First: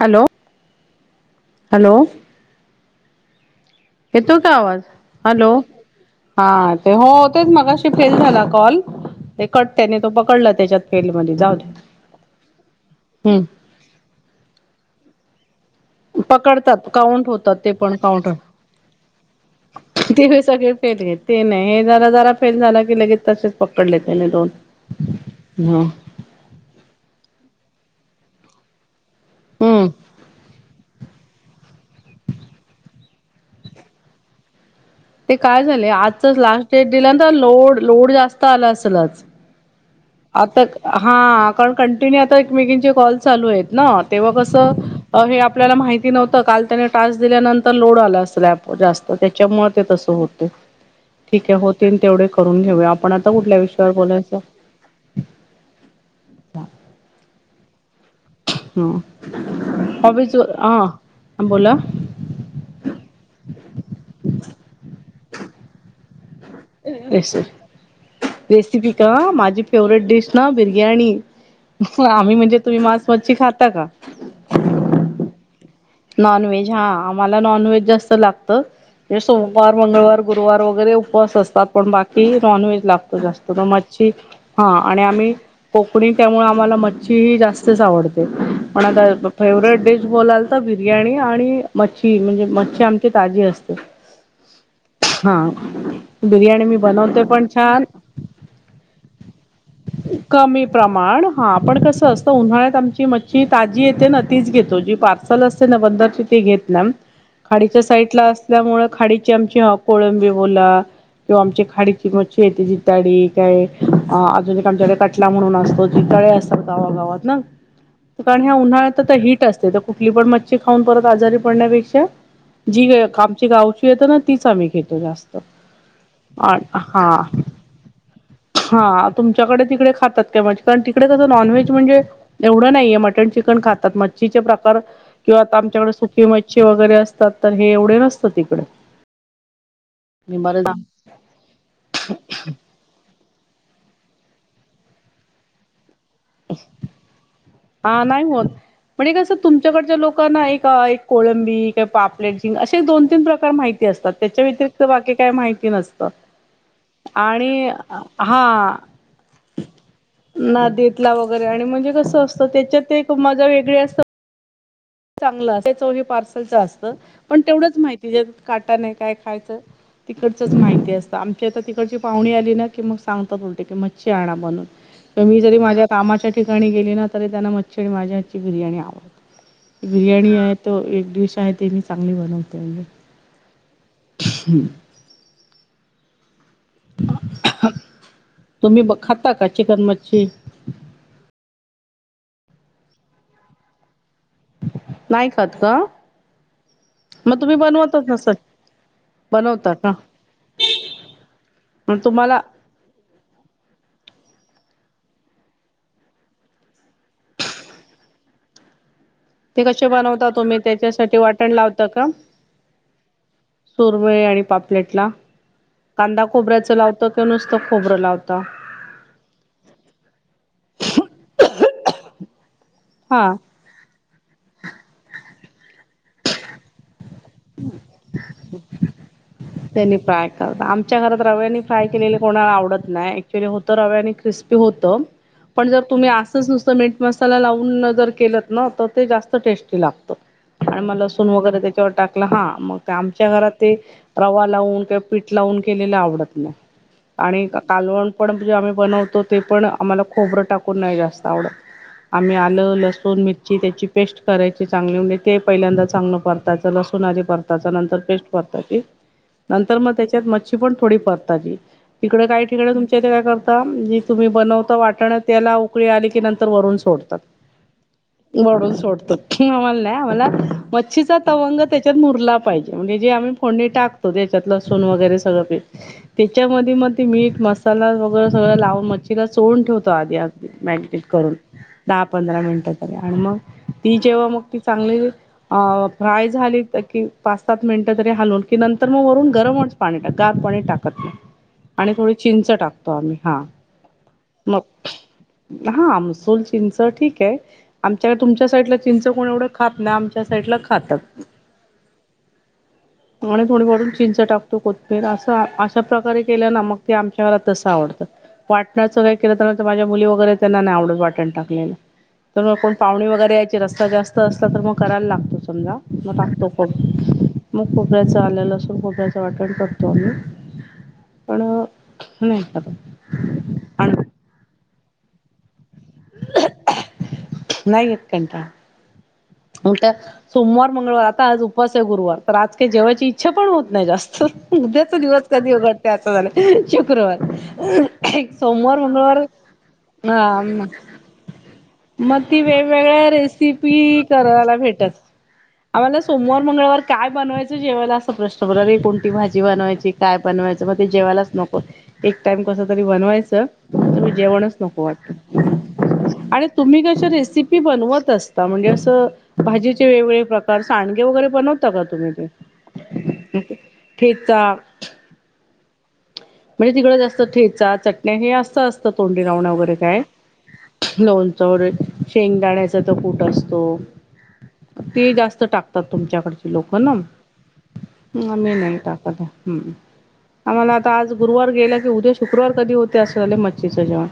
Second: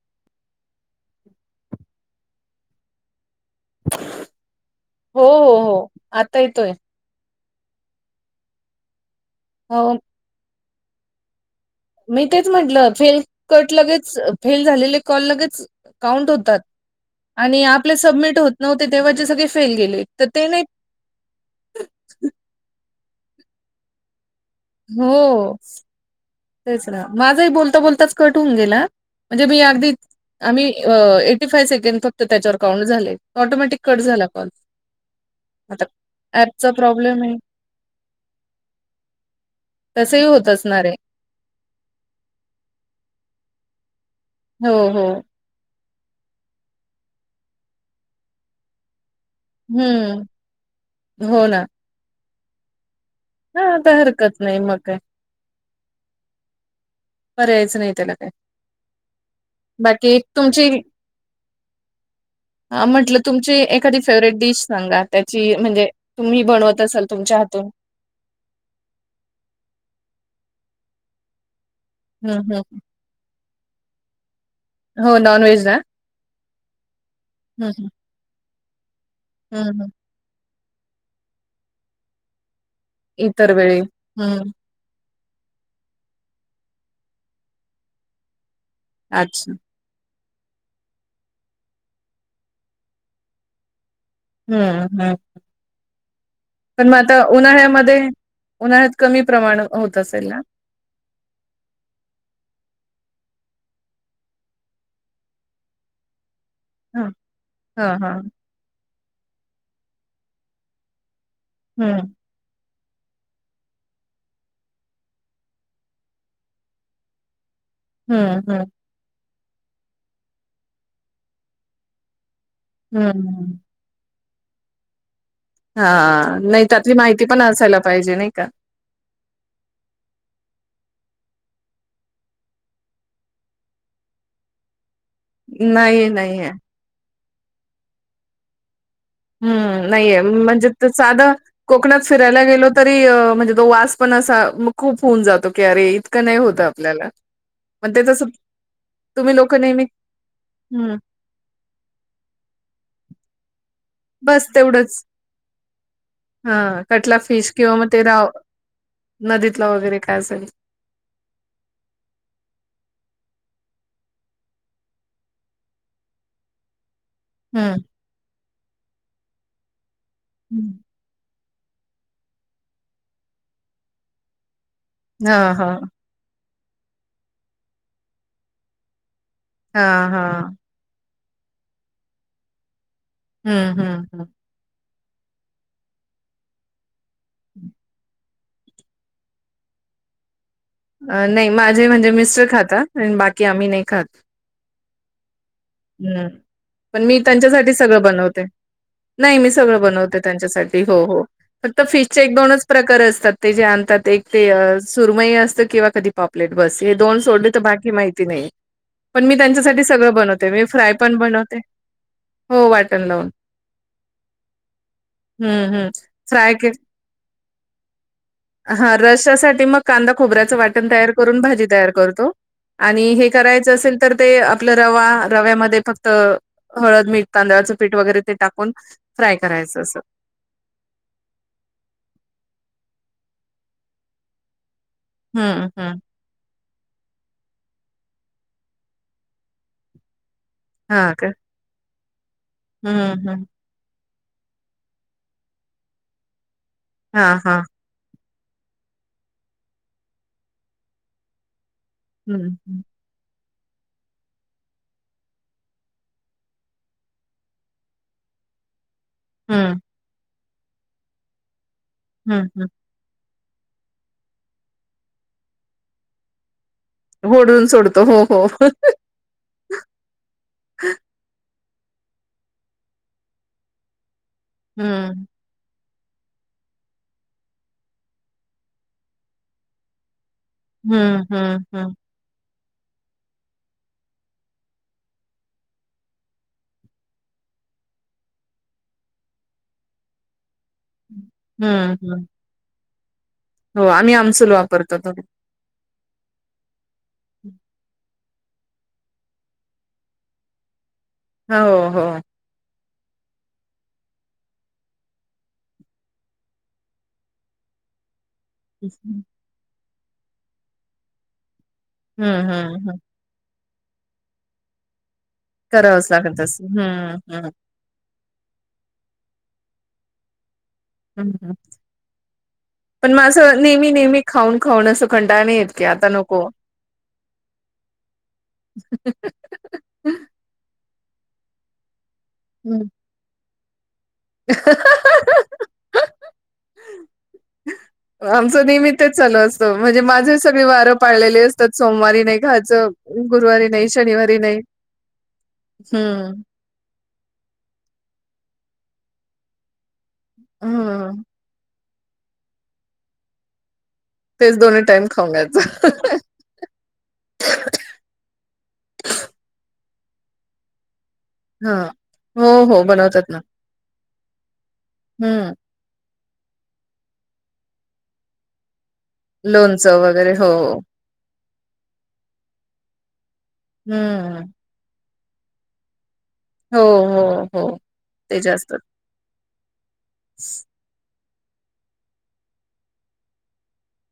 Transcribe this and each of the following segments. Hello hello, येतो का आवाज? हो हॅलो, हो हो आता येतोय हा ते होत तेचं मगाशी फेल झाला कॉल. ते कट हो त्याने तो पकडला त्याच्यात फेल मधे जाऊ दे. मी तेच म्हटलं फेल, हम्म कट लगेच, फेल झालेले कॉल लगेच काउंट होतात पकडतात काउंट होतात आणि ते आपले पण काउंट सबमिट होत नव्हते तेव्हा जे सगळे फेल गेले त ते नाही फेल गे ते नाही हे जरा जरा फेल झाला की लगेच तसेच पकडले त्याने दोन हो. ह तेच ना, माझा ही बोलता बोलताच कट होऊन गेला म्हणजे मी हम्म अगदी आम्ही अं थ्री फाय सेकंड फक्त त्याच्यावर काउंट झाले. ऑटोमॅटिक कट झाला कॉल. ते काय आता झाले? आजचच लास्ट ऍपचा डेट प्रॉब्लेम दिल्यातर आहे लोड लोड जास्त आला असेल आज. तसही होत आता असणार आहे हा, कारण कंटिन्यू आता एकमेकीचे कॉल चालू आहेत ना, तेव्हा कसं हो हो हे आपल्याला माहिती नव्हतं. काल त्याने टास्क दिल्यानंतर लोड आला असल ॲपव जास्त त त्याच्यामुळे ते तसं हम्म होतं. हो ठीक आहे ना होतील तेवढे करून घेऊया. पण आता कुठल्या विषयावर बोलायचं? ते मग काय जा पऱ्या यायचं नाही त्याला काय ह, बाकी अभी चो तुमची आ बोला. आ म्हंटलं तुमची एखादी फेवरेट डिश सांगा. त्याची म्हणजे तुम्ही बनवत तसाल रेस तुमच्या हातून रेसिपी का? माझी फेवरेट डिश ना बिर्याणी. आम्ही हं, म्हणजे हं, तुम्ही हं. मांस, मच्छी खाता का? हो. नॉन व्हेज ना, नॉन व्हेज हा आम्हाला नॉन हं, व्हेज हं. जास्त लागत. ते हं, सोमवार, हं. मंगळवार गुरुवार वगैरे उपवास असतात. पण बाकी नॉन व्हेज लाग जास्त इतर त वेळी. मच्छी हं. हा आणि आम्ही कोकणी त्यामुळे आम्हाला मच्छी ही जास्तच आवडते पण आता अच्छा. फेवरेट डिश बोलाल त बिर्याणी आणि मच्छी, म्हणजे मच्छी आमची ताजी असते. हं, हं. हा, बिर्याणी मी पण मग बनवते आता पण छान. उन्हाळ्यामध्ये उन्हाळ्यात कमी प्रमाण होत असेल. ना? कमी प्रमाण हा पण कसं असतं उन्हाळ्यात आमची मच्छी ताजी येते न, तीच घेतो जी पार ल असते ना बंदरची ते घेत ना हां, खाडीच्या हां, साईड हां. ला अस- त्यामुळे खाडीची आमची कोळंबी बोला किंवा आमची खाडीची- हं, शेतीचीताळी काय अजून एक का आमच्याकडे कटला म्हणून असतो जिताळे असतात गावागावात ना ह [unintelligible] कारण ह्या उन्हाळ्यात तर हिट असते तर कुठली पण मच्छी खाऊन परत आजारी पडण्यापेक्षा- जी हं, वेळखाबची हं. गावची येतं ना तीच आम्ही घेतो जास्त- हा आ नाही त्यातली हा माहिती पण असायला पाहिजे नाही का- हा तुमच्याकडे तिकडे खातात का कारण तिकडे कसं नॉनव्हेज म्हणजे- एवढं नाहीये मटन चिकन खातात मच्छीचे प्रकार- तर किंवा आता आमच्याकडे नाही, सुकी नाहीये. मच्छी वगैरे असतात तर हे एवढे नसतं तिकडे- हम्म नाहीये मी बरच म्हणजे ते साधं- कोकणात फिरायला गेलो तरी अं म्हणजे तो वास पण असा खूप होऊन जातो की अरे- क नाही होत आपल्याला- मग ते हा नाही तसं होत म्हणजे कसं तुम्ही लोक नेहमी तुमच्याकडच्या लोकांना एक ना हम्म एक- कोळंबी कि पापलेट झिंंग असे दोन तीन प्रकार माहिती- माहिती असतात त्याच्या बस व्यतरिक्त तेवढंच बाकी काय माहिती नसतं- हा कटला फिश आणि किंवा मग ते राव हा नदीतला वगैरे काय असेल- नदीतला वगैरे म्हणजे कस असत त्याच्यात एक मजा वेगळी असत- चांगलं अस चो हे पार्सलच असतं पण तेवढंच हम्म माहिती जे काटा नाही काय खायचं- तिकडचंच माहिती असतं आमची आता तिकडची पाहुणी आली ना की मग सांगतात उलटे की मच्छी आणा बनून- तर हा मी जरी हा माझ्या कामाच्या ठिकाणी गेली ना तरी त्यांना मच्छी आणि माझ्या हातची बिर्याणी आवडते- हा हा बिर्याणी आहे तो एक डिश आहे ते मी चांगली बनवते म्हणजे- हम्म हम्.... हम्म.... तुम्ही ब खाता का चिकन मच्छी- नाही माझे म्हणजे मिस्टर खाता आणि बाकी आम्ही नाही खात- नाही खात का हम् पण मी मग तुम्ही त्यांच्यासाठी सगळं बनवतच नसल बनवते- नाही मी बनवता सगळं का बनवते त्यांच्यासाठी हो हो फक्त मग फिशचे एक तुम्हाला दोनच- प्रकार असतात ते जे आणतात एक ते सुरमयी असते किंवा कधी पॉपलेट बस हे दोन सोडले तर बाकी माहिती नाही पण मी ते त्यांच्यासाठी कसे सगळं बनवता बनवते तुम्ही मी फ्राय पण त्याच्यासाठी वाटण बनवते हो वाटण लावून- सुरमयी आणि पापलेटला हम्म हम्म. कांदा फ्राय के खोबऱ्याचं लावत किंवा नुसतं खोबरं लावता? हा रश्यासाठी मग कांदा खोबऱ्याचं वाटण तयार करून भाजी तयार करतो- आणि हे हा करायचं असेल तर ते आपलं रवा रव्यामध्ये फक्त- हळद, मीठ, तांदळाचं पीठ वगैरे ते टाकून- फ्राय करायच त्यांनी फ्राय- आमच्या घरात रव्याने फ्राय केलेले कोणाला आवडत नाही ऍक्च्युली होतं रव्याने क्रिस्पी होतं- हम्म पण जर हम्म. तुम्ही अस- तच नुसतं मीठ मसाला लावून जर केलत ना तर ते जास्त टेस्टी लागतं. आणि म हा का लसून वगैरे त्याच्यावर टाकलं हा मग हम्म आमच्या हम्म घरात ते- रवा लावून किंवा पीठ लावून केलेलं आवडत नाही हा आणि हा. कालवण- परंतु जे आम्ही बनवतो ते पण आम्हाला खोबरं टाकून नाही जास्त आम्ही हं, आलं, लसूण- दोन मिरची त्याची पेस्ट करायची चांगली म्हणजे ते पहिल्यांदा चांगलं परतायचं लसून आले परतायचं नंतर पेस्ट- परतायची हं, नंतर मग त्याच्यात मच्छी पण थोडी परतायची तिकड काय हं, हं. तिकंड तुम- त्याज काय करता? जी तुम्ही बनवता वाटणं त्याला उकळी आली की नंतर वरून सोड होडून सोडतो. हो, हो. वरून सोडतात आम्हाला नाही आम्हाला मच्छीचा तवंग त्याच्यात मुरला पाहिजे, म्हणजे जे आम्ही फोडणी टाक त्याच्यात लसुण वगैरे हं, सगळं पी त्याच्यामध्ये मग ते मीठ मसाला वगैरे सगळं सगळ लावून मच्छीला चोळून ठेवतो आधी आम्ही मॅडिटेट हं, करून हं, हं. दहा पंधरा मिनिटं तरी आणि मग ती जेव्हा मग ती चांगली अ फ्राय झाली की पाच सात मिनिटं तरी हालून की नंत तर मग वरून गरमच पाणी गार पाणी टाकत नाय, आणि हं, थोडी हं. चिंच टाकतो आम्ही हा हो आम्ही आमसुल मग वापरतो हा आमसूल चिंच ठीकय आमच्याक तुमच्या साईडला चिंच कोण एवढं खात नाय, आमच्या साईडला खातात हो हो कोणे [inaudible] थोडीवरून चिंच टाकतो, कोथमीेर असं अशा प्रकारे केल्या ना मग ते आमच्या तसं आवडतं वाटणाच काय हं, केलं तर माझ्या मुली वगैरे त्यांना नाय आवडत वाटण टाकलेलं तर मग कोण हं, हं. पाहुणी, वगैरे यायची रस्सा जास्त तर मग करायला करावंच लागत लागतंच असेल. हं, हं, म [inaudible] खोबऱ्याचं, आलं, लसून, खोबऱ्याचं वाटण करतो आम्ही हम् पण हा नाही करत पण मग असं नेहमी आणि नेहमी खाऊन खाऊन असं कंटाळ नायी येत की आता नको नायी येत कंटाळा उलट सोमवार, मंगळवार आता आज उपवासय गुरुवार आज काय हं. जेवायची इच्छा पण होत नाय जास् उद्याच दिवस कधी उजाडते असं झालंय, शुक्रवार आमचं सोमवार नेहमी तेच मंगळवार चालू असतं म्हणजे माझे सगळे वारं पाळलेले अस म ती वेगवेगळ्या नाही, रेसिपी शनिवारी करायला नाही. भेटल आम्हाला हम्म, सोमवार मंगळवार काय बनवायचं जेवायला असा प्रश्न पडला आरे कोणती भाजी बनवायची काय बनवायचं मग ते हम्म. जेवायलाच नको एक टाइम कसं तरी बनवायचं जेवणच नको वाटत हं [inaudible] तुम्ही कशे रेसिपी बनवत असता म्हणजे असं भाजीचे वेगवेगळे प्रकार सांडगे वगैरे बनवता का हां. तुम्ही हो, हो. बनवतात ते? ठेचा हम्म म्हणजे तिकड जास्त ठेचा चटण्या हे असत असतं तोंडी लावणं वगैरे लोणचं काय? वगैरे हो. लोणचं च वगैरे शेंगदाण्याचा तो कूट असतो हम्म ते जास्त टाकतात तुमच्याकडचे हो, लोकं ना? हो, हो. ते आम्ही जास्त नायी टाकतंय, आम्हाला आता आज गुरुवार गेल्या की उद्या शुक्रवार कधी होतय असं झाले मच्छीचं जेवण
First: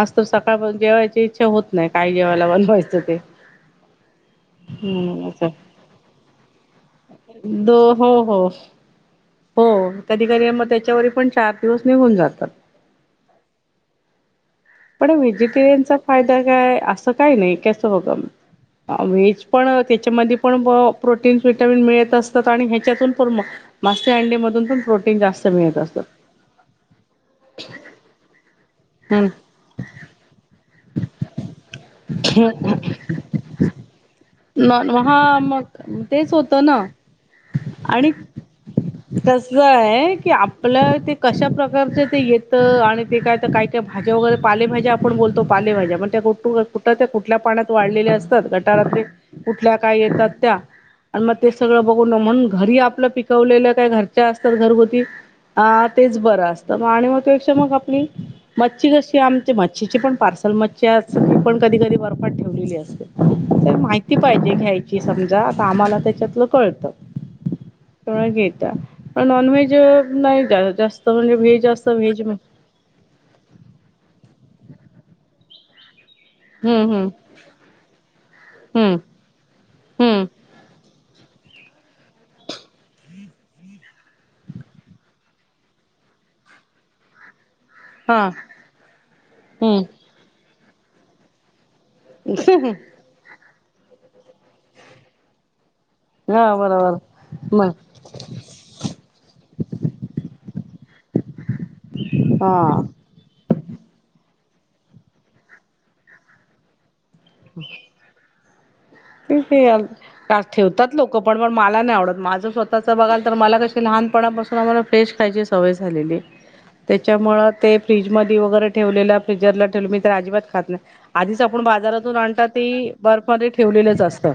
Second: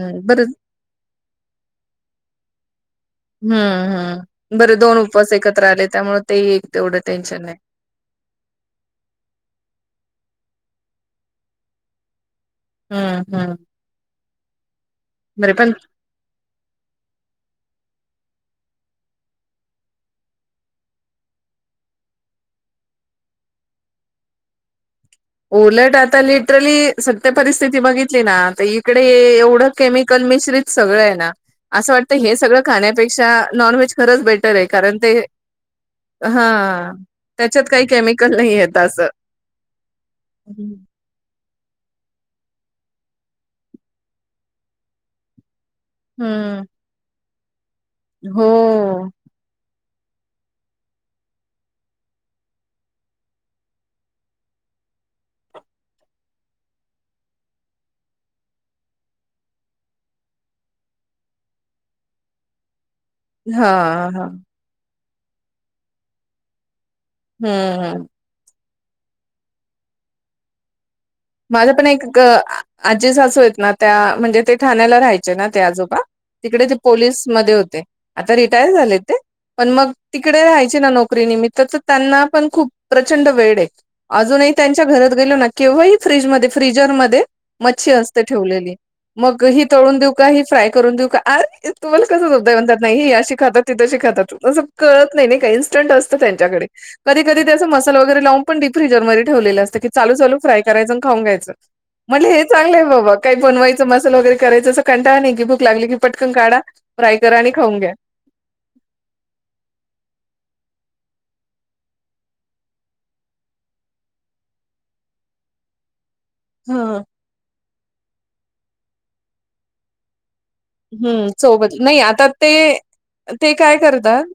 आज तर बरं सकाळपासून जेवायची इच्छा होत नाय, काय जेवायला बनवायचं ते? हम्म हम्म बर दोन हम्म उपवास असं एकत्र आले त्यामुळे ते एक तेवढं टेन्शन नाय हो हो हो हो कधी कधी म त्याच्यावर पण चार दिवस निघून जातात हम्म हम्म पण व्हेजिटेरियनचा फायदा काय? असं काय नाही कस बघ व्हेज पण त्याच्यामध्ये पण प्रोटीन् विटामिन मिळत असतात आणि ह्याच्यातून पण मग मासे, अंडी मधून पण प्रोटीन जास्त मिळत उलट असतात. आता लिटरली सत्य परिस्थिती बघितली ना तर इकडे एवढं केमिकल मिश्रित सगळं आहे ना असं वाटत हे सगळं खाण्यापेक्षा नॉन व्हेज खरंच बेट हम्म कारण ते, हा मग तेच होतं ना हा त्याच्यात काही केमिकल नाही ये असं. तसलं आहे की हं. आपलं ते कशा प्रकारच ते येतं आणि ते काय, काय, काय भाज्या वगैरे पालेभाज्या आपण बोलतो पालेभाज्या प कुठं, हं. कुठल्या पाण्यात वाढलेले असतात गटारातले हो. कुठल्या काय येतात त्या आणि मगं ते सगळं बघून म्हणून घरी आपलं पिकवलेल्या काय घरच्या असतात घरगुती हा तेचं बरं असतं मग आणि मग त्या पेक्षा मग आपली मच्छी कशी आमची मच्छीची पण पार्सल मच्छी असती ती पण कधी, कधी बर्फात ठेवलेली असते. हा हा. हे घ्यायची समजा आता आम्हाला त्याच्यातलं कळतं. हम्म, हम्म, घेता नॉन व्हेज नाही जास्त म्हणजे व्हेज मी जास्त व्हेज आजे सासू आहेत ना त्या म्हणजे ते ठाण्याला राहायचे ना ते आजोबा. तिकडे ते हम्म हम्म पोलीस मध्ये होते आता रिटायर हम्म झाले ते? पण मग हम्म तिकडे राहायचे ना नोकरी निमित्त त्याचं त्यांना पण खूप प्रचंड वेड आहे अजूनही त्यांच्या घरात गेलो ना केव्हाही फ्रीज, फ्रीजर मध्ये मच्छी असते हा ठेवलेली मग हि तळून हम्म देऊ का हे फाय करून देऊ का आरे तुम्हाला कसं समजतं नाही, नाही हे अशी खातात. ते कशी खात कळत नाही का इंस्टंट असतं हा त्यांच्याकडे बरोबर कधी, कधी ते मग मसाला लावून पण डी फ्रीज मध्ये ठेवलेल्या असत कि चालु, चालु फ्राय खाऊन घायचं. म्हणले हे चांगलं हा आहे बाबा. काही बनवायचं मसाल वगैरे करायचं असं कंटाळं नाही की भूक लागली की पटकन काढा फ्राय करा आणि खाऊन घ्या. त फल. [unintelligible] का ठेवतात लोकं पण, पण मला नाही आवडत माझं स्वतःचं बघाल तर मला कसे लहान पणा पासून आम्हाला फिश खायची सवय झालेली आहे. हा. त्याच्यामुळ ते फ्रीज मध्ये वगैरे ठेवलेलं फ्रिजरला ठेवलं मी तर अजिबात खात नाही. हम्म, आधीच चव आपण बदल नाही बाजारातून आता आणता ते बर्फमध्ये ते काय ठेवलेलंच करतात असतं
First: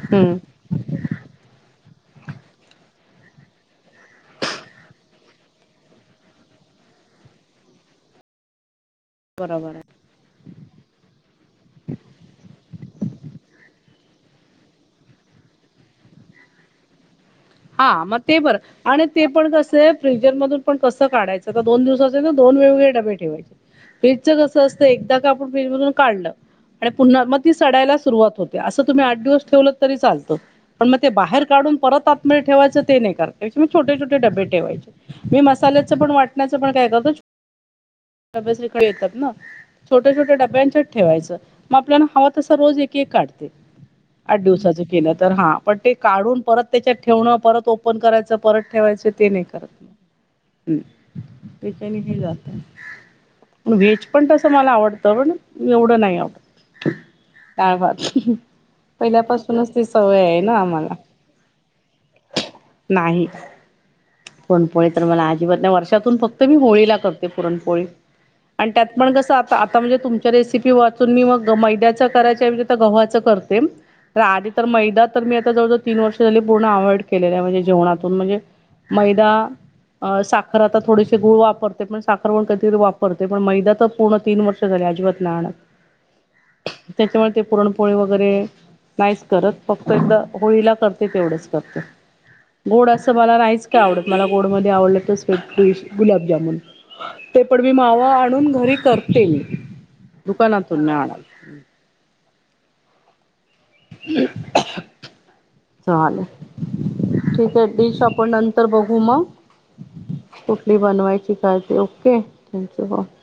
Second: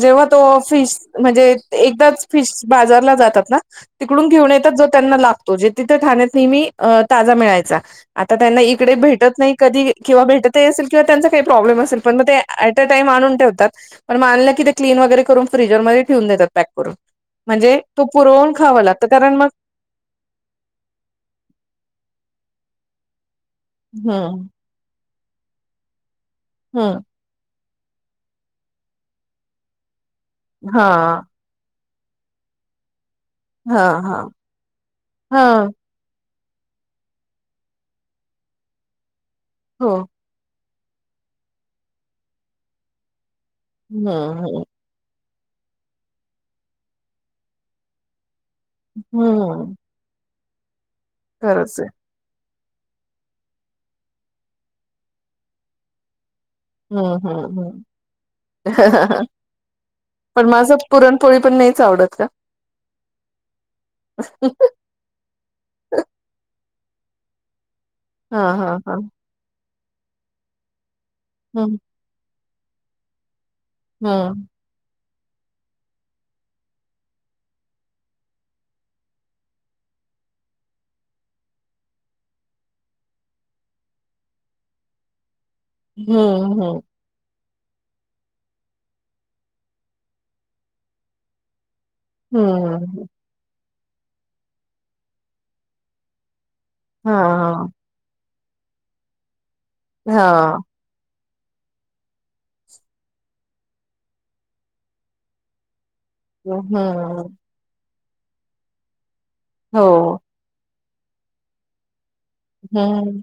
जेव्हा हम्म तो फिश म्हणजे एकदाच फिश बाजारला जातात ना. तिकडून घेऊन येतात जो त्यांना लागतो जे तिथ ठाण्यात नेहमी ताजा मिळायचा. आता त्यांना इकडे भेटत नाही बरोबर कधी किंवा भेटत ते असेल किंवा त्यांचा काही प्रॉब्लेम असेल पण मग ते अटे टाईम आणून ठेवतात ते पण आणलं की ते क्लीन वगैरे करून फ्रीजरमध्ये ठेवून देतात पॅक करून. म्हणजे तो हा पुरवून खावं लागत कारण मग फ्रिजर मधु कसं काढायचं दोन दिवसांचे ना दोन वेग वेगळे डबे ठेवायचे फ्रीजं हं, कसं असतं ते एकदा का आपण फ्रिज मधून काढ आणि हं. पुन्हा मग ते ती सडायला सुरवात होते असं तुम्ही आठ दिवस ठेव तरी चालत पण मग हां, बाहेर काढून परत आत आतमध्ये ठेवायचं ते नाही करायच एकदम छोटे, हां, छोटे हां. डबे ठेवायचे मी हां. मसाल्या पण वाटण्याचं पण काय करत [inaudible] डबेच इकडे येतात ना. हो. छोट्या, छोट्या डब्यांच्यात ठेवायचं मग आपल्याला हवा तसं रोज एक, एक काढते. आठ हं, हं. दिवसाच केलं तर हा पण ते काढून परत त्याच्यात ठेवण परत ओपन करायचं परत ठेवायचं ते नाही कराच, हं. हम्म खरंच आहे. त्याच्यानी हे जात. व्हेज पण तसं मला आवडतं पण एवढं नाही आवडतं. हं, हं, डाळ, हं. भात पहिल्यापासूनच ती सवय आहे ना आम्हाला. पोळी पण नाहीचं आवडत का? नाही पुरणपोळीत. तर मला अजिबात वर्षातून फक्त मी होळीला करते पुरणपोळी हां, आणि हां, त्यात हां. पण कसं. आ आता म्हणजे तुमच्या रेसिपी वाचून मी मग हं, मैद्याच करायच आहे म्हणजे तर गव्हाचं करते. तर हं. आधी तर मैदा तर मी आता जवजवळ तीन वर्ष झाली. पूर्ण अवॉइड केलेलं आहे म्हणजे जेवणातून म्हणजे मैदा अ. साखर आता थोडीशी गुळ वापरते पण साखर पण कधी वापरते पण मैदा तर पूर्ण तीन वर् [unintelligible] अजिबातना नाय आणत हम्म हम्म त्याच्यामुळं ते पुरणपोळी वगैरे नाईच करत फक्त एकदा होळीला करते तेवढंच गोड हं. असं [unintelligible] आवडत मला गोडमध्ये आवडलं तर स्वीट डिश गुलाबजामुन. हां, ते पण मी हां. मावा आणून घरी करते म दुकानातून नाही आणत. [inaudible] हा आलं हम्म हम्म हम्म तिकट डिश आपण नंतर बघू मग हो कुठली बनवायची काय ते ओके तुमचं बग हं.